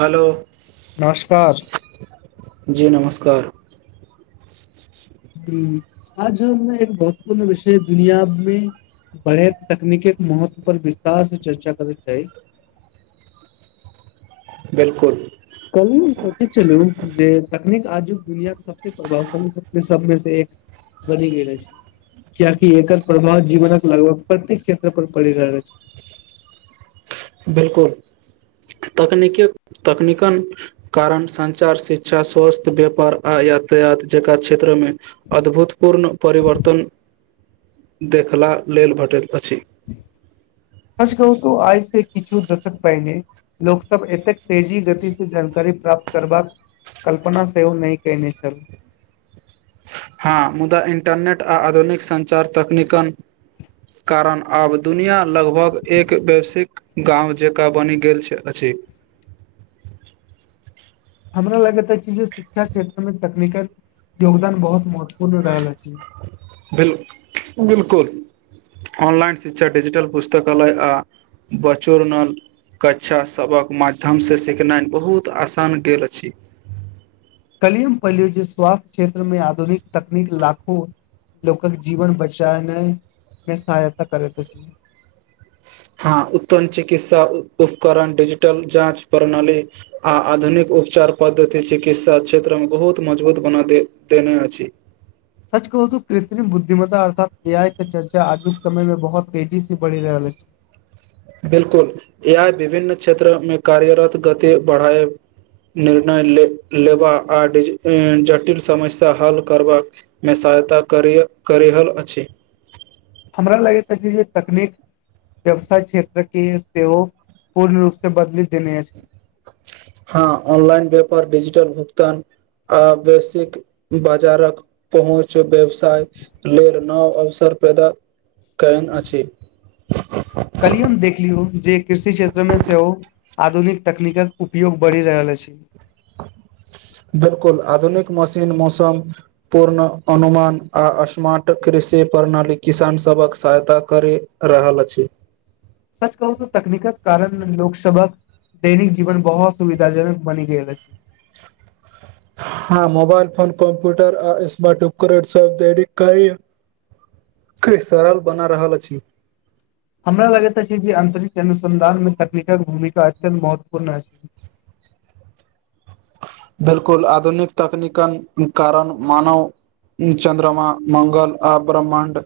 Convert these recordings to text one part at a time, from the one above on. Hello नमस्कार जी नमस्कार हू आज हम एक महत्वपूर्ण र्विषय दुनियामे बड़े तकनीके महत्व पर विस्तार से चर्चा करैत एऽ बिल्कुल कल सोचैत छललु जे तकनीक आजुक दुनिया के सबस प्रभावशाली सबमे सऽ एक बनि गेल अछि किआाकि एकर प्रभाव जीवनक के लगभग प्रतेक क्षेत्र पर पड़ि रहल आछि बिल्कुल तकनीक तकनीकन कारण संचार शिक्षा स्वास्थ्य व्यापार आ यातायात जकरा क्षेत्रमे अद्भुतपूर्ण परिवर्तन देखला लेल भेटैत अछि सच कहू तो आज से किछो दशक पहिने लोक सब एतेक तेजी गति से जानकारी प्राप्त करबाक कल्पना सेहो नहि केने छल हँ मुदा इन्टरनेट आ आधुनिक संचार तकनीकन कारण आब दुनिया लगभग एक वैश्विक गाँंव जेका बनि गेल छै अछि हमरा लगैत अछि जे शिक्षा क्षेत्र मे तकनीकल योगदान बहुत महत्वपूर्ण रहल अछि बिल्कुल ऑनलाइन शिक्षा डजीटल पुस्तकालय अलय हँ बच्चो कक्षा सबहक सिखायलबहुत आसान गेल अछि काल्हि हम पढ़लू जे स्वास्थ्य क्षेत्रमे आधुनिक तकनीक लाखो लोकक जीवन बचावने मे सहायता करैत अछि हँ उत्तम चिकित्सा उपकरण डिजिटल जाँच प्रणाली आ आधुनिक उपचार पद्धति चिकित्सा क्षेत्र मऽ बहुत मजबूत बना दे देने अछि सच कहू त कृत्रिम बुद्धिमता अर्थात न्याय के चर्चा आजुक समय में बहुत तेजी सेी बढ़ि रहल अछि बिल्कुल ए आई विभिन्न क्षेत्र मे कार्यरत गति बढ़ाए निर्णय ले लेबा आ जटिल समस्या हल करबाक मे सहायता करय रहलल अछि हमरा लागैत अछि जे तकनीक व्यवसाय क्षेत्र के सेहो पूर्ण रूप से बदलि देने अछि हँ ऑनलाइन व्यापार डिजिटल भुगतान आ बेसिक बाजारक पहुँच व्यवसाय लेल नव अवसर पैदा कैयन अछि काल्हि हम देखलियौ जे कृषि क्षेत्रमे सेहो आधुनिक तकनीकक उपयोग बढ़ि रहल अछि [inaudible] बिलकुल आधुनिक मशीन मौसम पूर्ण अनुमान आ स्मार्ट कृषि प्रणाली किसान सभक सहायता करी रहल अछि। सच कहू त तकनीकक कारण लोक सभा दैनिक जीवन बहुत सुविधाजनक बनि गेल अछि। हँ मोबाइल फोन कम्प्यूटर आ स्मार्ट उपकरण सब [unintelligible] के सरल बना रहल अछि। हमरा लगैत छैय जे अंतरिक्ष अनुसंधान में तकनीक भूमिका अत्यंत महत्वपूर्ण अछि। बिलकुल आधुनिक तकनीकन कारण मानव चन्द्रमा मंगल आ ब्रह्मण्ड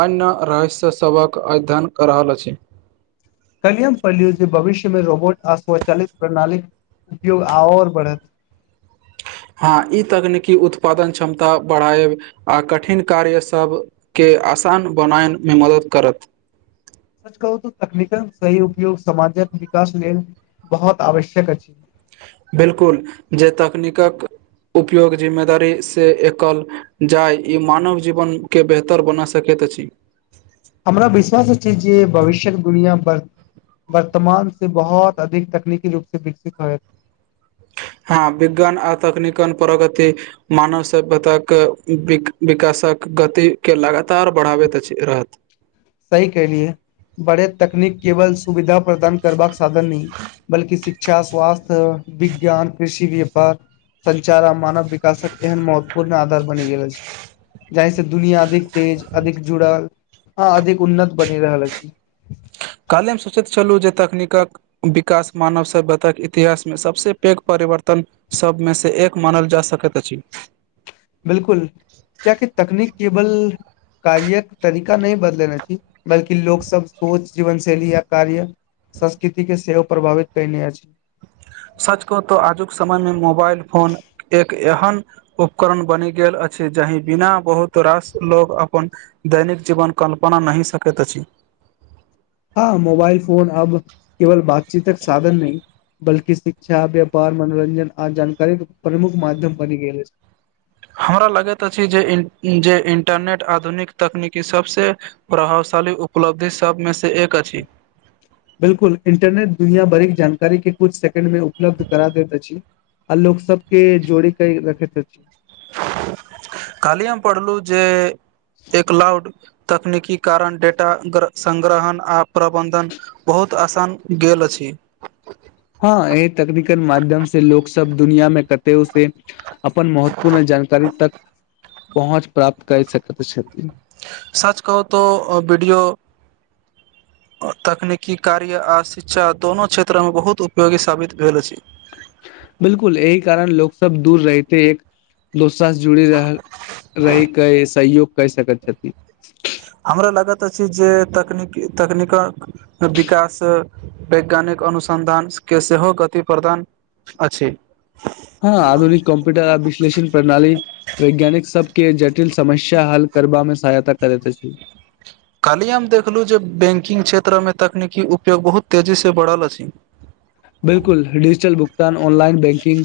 अन्य रहस्य सभक अध्ययन कऽ रहल अछि। कलिय हम पढ़लियू जे भविष्यमे रोबोट आ स्वचालित प्रणालीक उपयोग आओर बढ़त। हँ ई तकनीकी उत्पादन क्षमता बढ़ायब आ कठिन कार्य सब के आसान बनायमे मदद करत। सच कहू तो तकनीकक सही उपयोग समाजक विकास लेल बहुत आवश्यक अछि। बिलकुल जे तकनीकक उपयोग जिम्मेदारी से एकल जाय ई मानव जीवन के बेहतर बना सकैत अछि। हमरा विश्वास अछि जे भविष्य्यक दुनिया पर वर्तमानसे बहुत अधिक तकनीकी रूपसे विकसित होयत। हँ विज्ञान आ तकनीकन प्रगति मानव सभ्यताक विकासक गति के लगातार बढ़ाबैत रहत। सही कलियै बड़े तकनीक केवल सुविधा प्रदान करबाक साधन नहि बल्कि शिक्षा स्वास्थ्य विज्ञान कृषि व्यापार संचार आ मानव विकासक एहन महत्वपूर्ण आधार बनि गेल अछि जहि से दुनिया अधिक तेज अधिक जुड़ल ह अधिक उन्नत बनि रहल अछि। काल्हिे मे सोचैत छलहुँ जे तकनीकक विकास मानव सभ्यतााक इतिहासमे सबसे पैघ परिवर्तन सबमे से एक मानल जा सकैत अछि। बिलकुल कियाकि तकनीक केबल कार्यक तरीका नहि बदलने अछि बल्कि लोक सब सोच जीवन शैली या कार्य संस्कृति के सेहो प्रभावित कयने अछि। सच कहु तो आजुक समय मे मोबाइल फोन एक एहन उपकरण बनि गेल अछि जहि बिना बहुत रास लोग अपन दैनिक जीवन कल्पना नहि सकैत अछि। हँ मोबाइल फोन अब केवल बातचीतक साधन नहि बल्कि शिक्षा व्यापार मनोरञजन आ जानकारी प्रमुख माध्यम बनि गेल अछि। हमरा लगैत अछि जे जे इन्टरनेट आधुनिक तकनीकी सभसे प्रभावशाली उपलब्धि सब मे से एक अछि। बिल्कुल इंटरनेट दुनीया भरीक जानकारी के कुछ सेकंड मे उपलब्ध करा दैत अछि। आ लोक सबके जोड़ीक रखैत अछि। [inaudible] खाली हम पढ़लहु जे एक लाउड तकनीकी कारण डेटा सग्रहण आ प्रबन्धन बहुत आसान गेल अछि। हँ एहि तकनिकल माध्यमसे लोक सब दुनियामें कते उ से अपन महत्वपूर्ण जानकारी तक पहुँच प्राप्त कर सकैत छथिन सर्च कहू तो वीडियो तकनीकी कार्य आ शिक्षा दुनोू क्षेत्र मे बहुत उपयोगी साबित भेल अछि बिलकुल एहि कारण लोको सब दूर रहेथे एक दोसरा से जुड़ी रह रहहि के सहयोग कर सकैत छथिन हमरा लागत अछि जे तकनीकी तकनीकक विकास वैज्ञानिक अनुसन्धान के सेहो गति प्रदान अछि हँ आधुनिक कॉम्प्यूटर आ विश्लषण प्रणाली वैज्ञानिक सबके जटिल समस्या हल करबा मे सहायता करते छै कहाली हम देखलहुँ जे बैंकिंग क्षेत्र मे तकनीकी उपयोग बहुत तेजी से बढ़ल अछि बिलकुल डिजिटल भुगतान ऑनलाइन बैंकिंग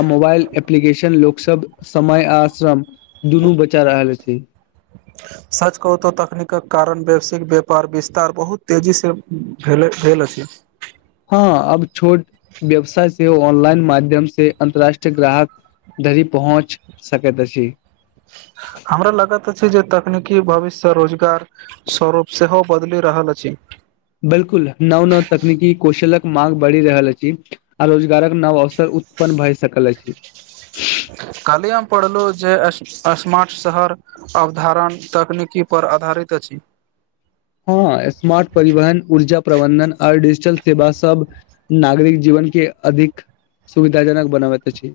आ मोबाइल एप्लीकेशन लोक सब समय आश्रम दुनू बचा रहल छै [inaudible] सच कुतहु तकनीकक कारण ववसिक व्यापार विस्तार बहुत तेजी से भेल भेल अछि हँ अब छोट व्यवसाय से ऑनलाइन माध्यम से अन्तर्राष्ट्रीय ग्राहक धरी पहुँच सकैत अछि हमरा लगत छै जे तकनीकी भविष्य से रोजगार स्वरूप सेहो बदलि रहल अछि बिलकुल नव नव तकनीकी कौशलक माग बढ़ि रहल अछि आ रोजगारक नव अवसर उत्पन्न भए सकल अछि काली हम पढ़लो जे स्मा स्मार्ट शहर अवधारण तकनीकी पर आधारित अछि हँ स्मार्ट परिवहन ऊर्जा प्रबन्धन आ डिजिटल सेवा सब नागरिक जीवन के अधिक सुविधा जनक बनाबैत अछि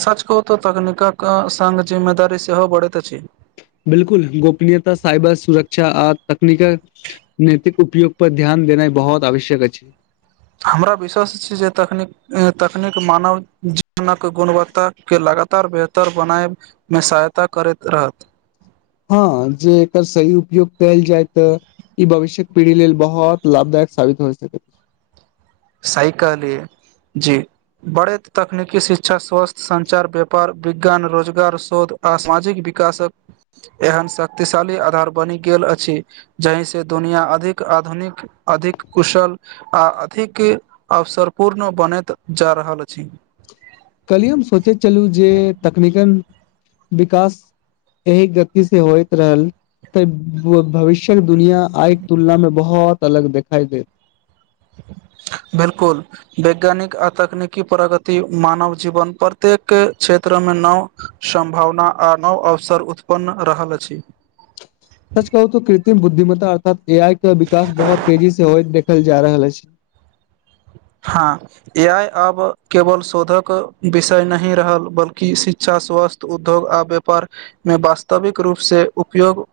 सच कहू तऽ तकनीक अ संग जिम्मेदारी सेहो बढ़ैत अछि बिलकुल गोपनीयता साइबर सुरक्षा आ तकनीकक नैतिक उपयोग पर ध्यान देनाइ बहुत आवश्यक अछि हमरा विश्स छी जे तकनीक तकनीक मानव जीवनक गुणवत्ता के लगातार बेहतर बनाएब मे सहायता करैत रहत हँ जे एकर सही उपयोग कयल जाय तऽ ई भविष्यक पीढ़ी लेल बहुत लाभदायक साबित भ सकै सही कहलीय जे बड़े तकनीकी शिक्षा स्वास्थ्य सञ्चार व्यापार विज्ञान रोजगार शोध आ सामाजिक विकासक एहन शक्तिशाली आधार बनि गेल अछि जहि से दुनिया अधिक आधुनिक अधिक कुशल आ अधिक के अवसर पूर्ण बनैत जा रहल अछि कलिय हम सोचैत छललू जे तकनीकल विकास एहि गति से होइत रहल तऽ भविष्य शिक्षक दुनिया आइ तुलना में बहुत अलग दिखाई दे बिल्कुल वैज्ञानिक आ तकनिकी प्रगति मानव जीवन प्रत्येक क्षेत्र में नाव सम्भावना आ नव अवसर उत्पन्न रहल अछि [inaudible] सच कहू तऽ कृत्रिम बुद्धिमता अर्थात ए आई के विकास बहुत तेजी से होय देखल जा रहल अछि हाँ ए आइ आब केवल शोधक विषय नहि रहल बल्कि शिक्षा स्वास्थ उद्धव आ व्यापारमे वास्तविक रूप से उपयोग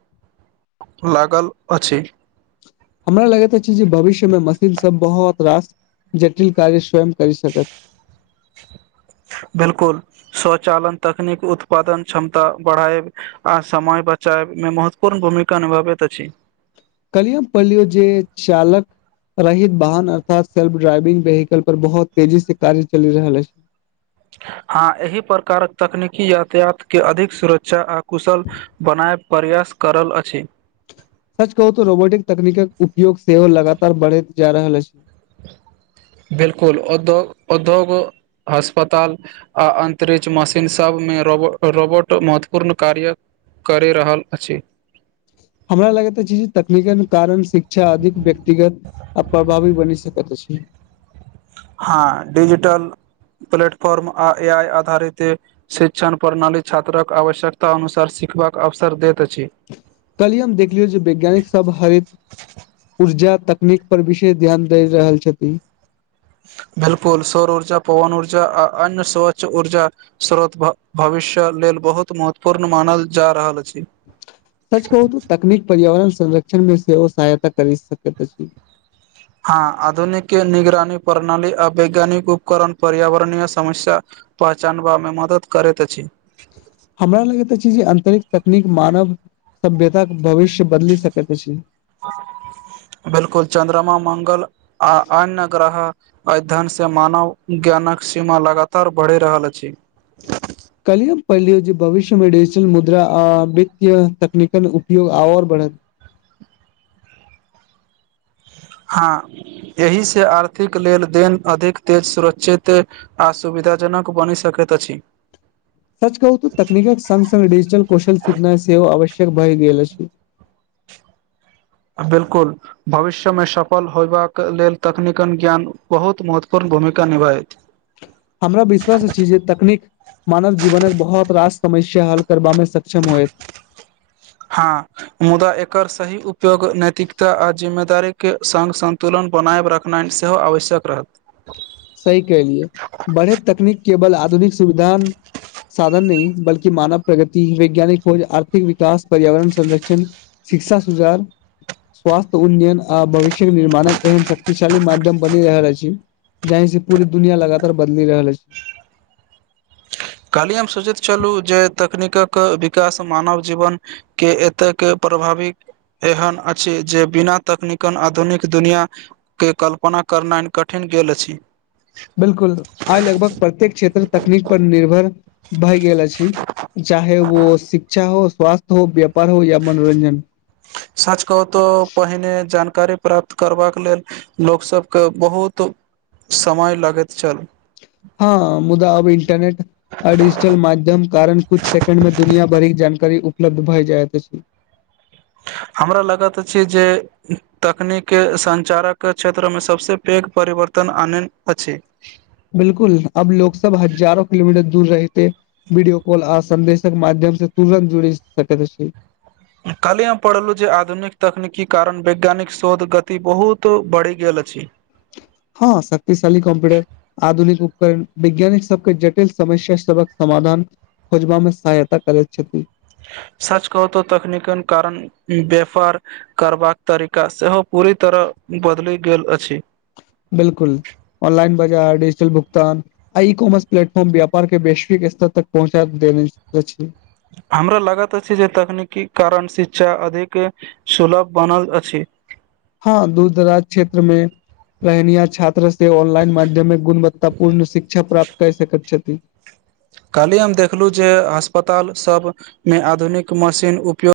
लागल अछि हमरा लगैत अछी जे भविष्य मे मशीन सब बहुत रास जटिल कार्य स्वयं करी सकत बिल्कुल स्वचालन तकनीक उत्पादन क्षमता बढ़ाएब आ समय बचाएब मे महत्वपूर्ण भूमिका निभाबैत अछि कलही हम पढ़लियो जे चालक रहित वाहन अर्थात सेल्फ ड्राइविंग वेहिकल पर बहुत तेजी से कार्य चलि रहल अछि हाँ एहि प्रकारक तकनीकी यातायात के अधिक सुरक्षा आ कुशल बनाएब प्रयास करल अछि सच कहू तऽ रोबोटिक तकनीकक उपयोग सेहो लगातार बढ़ैत जा रहल अछि बिल्कुल उद्योग उद्योग हस्पताल आ अन्तरिक्ष मशीन सबमे रोबो रोबोट महत्वपूर्ण कार्य करि रहल अछि हमरा लगैत अछी जे तकनीक कारण शिक्षा अधिक व्यक्तिगत आ प्रभावी बनी सकत अछि हाँ डिजिटल प्लेटफॉर्म आ ए आइ आधारित शिक्षण प्रणाली छात्रक आवश्यकता अनुसार सिखबाक अवसर दैत अछि कल्हि हम देखलियौ जे वैज्ञानिक सब हरित ऊर्जा तकनीक पर विशेष ध्यान दै रहल छथिन बिल्कुल सौर ऊर्जा पवन ऊर्जा आ अन्य स्वच्छ ऊर्जा स्रोत भ भविष्य लेल बहुत महत्वपूर्ण मानल जा रहल अछि सच कहू तो तकनीक पर्यावरण संरक्षण मे सेहो सहायता करी सकैत अछि। हँ आधुनिक निगरानी प्रणाली आ वैज्ञानिक उपकरण पर्यावरणीय समस्या पहचानबामे मदद करैत अछि हमरा लगैत अछि जे अंतरिक तकनीक मानव सभ्यता के भविष्य बदलि सकैत अछि बिल्कुल चन्द्रमा मंगल आ अन्य ग्रह एहि धनसँ मानव ज्ञानक सीमा लगातार बढ़ि रहल अछि कल्हि हम पढलियो जे भविष्य मे डिजिटल मुद्रा आ वित्तय तकनीकन उपयोग आओर बढ़त हँ एहिसँ आर्थिक लेल देन अधिक तेज सुरक्षित आ सुविधाजनक बनि सकैत अछि। सच कहू तऽ तकनीकक संग संग डिजिटल कौशल सिखनाइ सेहो आवश्यक भए गेल अछि। बिल्कुल भविष्य मे सफल होयबाक लेल तकनीकन ज्ञान बहुत महत्वपूर्ण भूमिका निभाय हमरा विश्वास अछि जे तकनीक मानव जीवनमे बहुत रास समस्या हल करबामे सक्षम होएत हाँ मुदा एकर सही उपयोग नैैतिकता आ जिम्मेदारी के संग संन्तुलन बनाएब रख नाइम सेहो आवश्यक रहत सही कहलिए बड़े तकनीक केवल आधुनिक सुविधा साधन नहि बल्कि मानव प्रगति वैज्ञानिक खोज आर्थिक विकास पर्यावरण संरक्षण शिक्षा सूजार स्वास्थ्य उन्नयन आ भविष्य्यक निर्माणक एहन शक्तिशाली माध्यम बनि रहल अछि जहिसेँ पूरी दुनिया लगातार बदलि रहल अछि काल्हि हम सोचैत छलहुँ जे तकनीकक विकास मानव जीवन के एतेक प्रभावी एहन अछि जे बिना तकनीकन आधुनिक दुनिया के कल्पना करनाइ कठिन गेल अछि बिलकुल आइ लगभग प्रत्येक क्षेत्र तकनीक पर निर्भर भए गेल अछि चाहे वो शिक्षा हो स्वास्थ्य हो व्यापार हो या मनोरंजन सच कहू तोऽ पहिने जानकारी प्राप्त करबाक लेल लोकसभके बहुत समय लगैत छल हँ मुदा अब इंटरनेट आ डि माध्यम कारण कुछ सेकंड मे दुनिया भरिक जानकारी उपलब्ध भए जायइत अछि हमरा लागत अछि जे तकनी केऽ संचारक क्षेत्रमे सभसँ पैघ परिवर्तन आनेन अछि बिलकुल अब लोग सब हजारो किलोमीटर दूर रहिते वीडियो कॉल आ संदेशक माध्यम से तुरत जोड़ी सकैत अछि कल्हि हम पढ़लहुँ जे आधुनिक तकनीकी कारण वैज्ञानिक शोध गति बहुत बढ़ि गेल अछि हँ शक्तिशाली कम्प्यूटर आधुनिक उपकरण वैज्ञानिक सबके जटिल समस्या सबक समाधान खोजबामे सहायता करैत छथि सच कहू तऽ तकनीकन कारण व्यापार करबाक तरीका सेहो पूरी तरह बदलि गेल अछि बिलकुल ऑनलाइन बाजार डिजिटल भुगतान आ ईकॉमर्स प्लेटफॉर्म व्यापार के वैश्विक स्तर तक पहुँचा देने अछि हमरा लागत अछि जे तकनीकीक कारण शिक्षा अधिक सुलभ बनल अछि हँ दूर दराज क्षेत्रमे रहनियार छात्र से ऑनलाइन माध्यमे गुणवत्ता पूर्ण शिक्षा प्राप्त कैर सकैत छथि कालहि हम देखलु जे अस्पताल सब मे आधुनिक मशीन उपयोग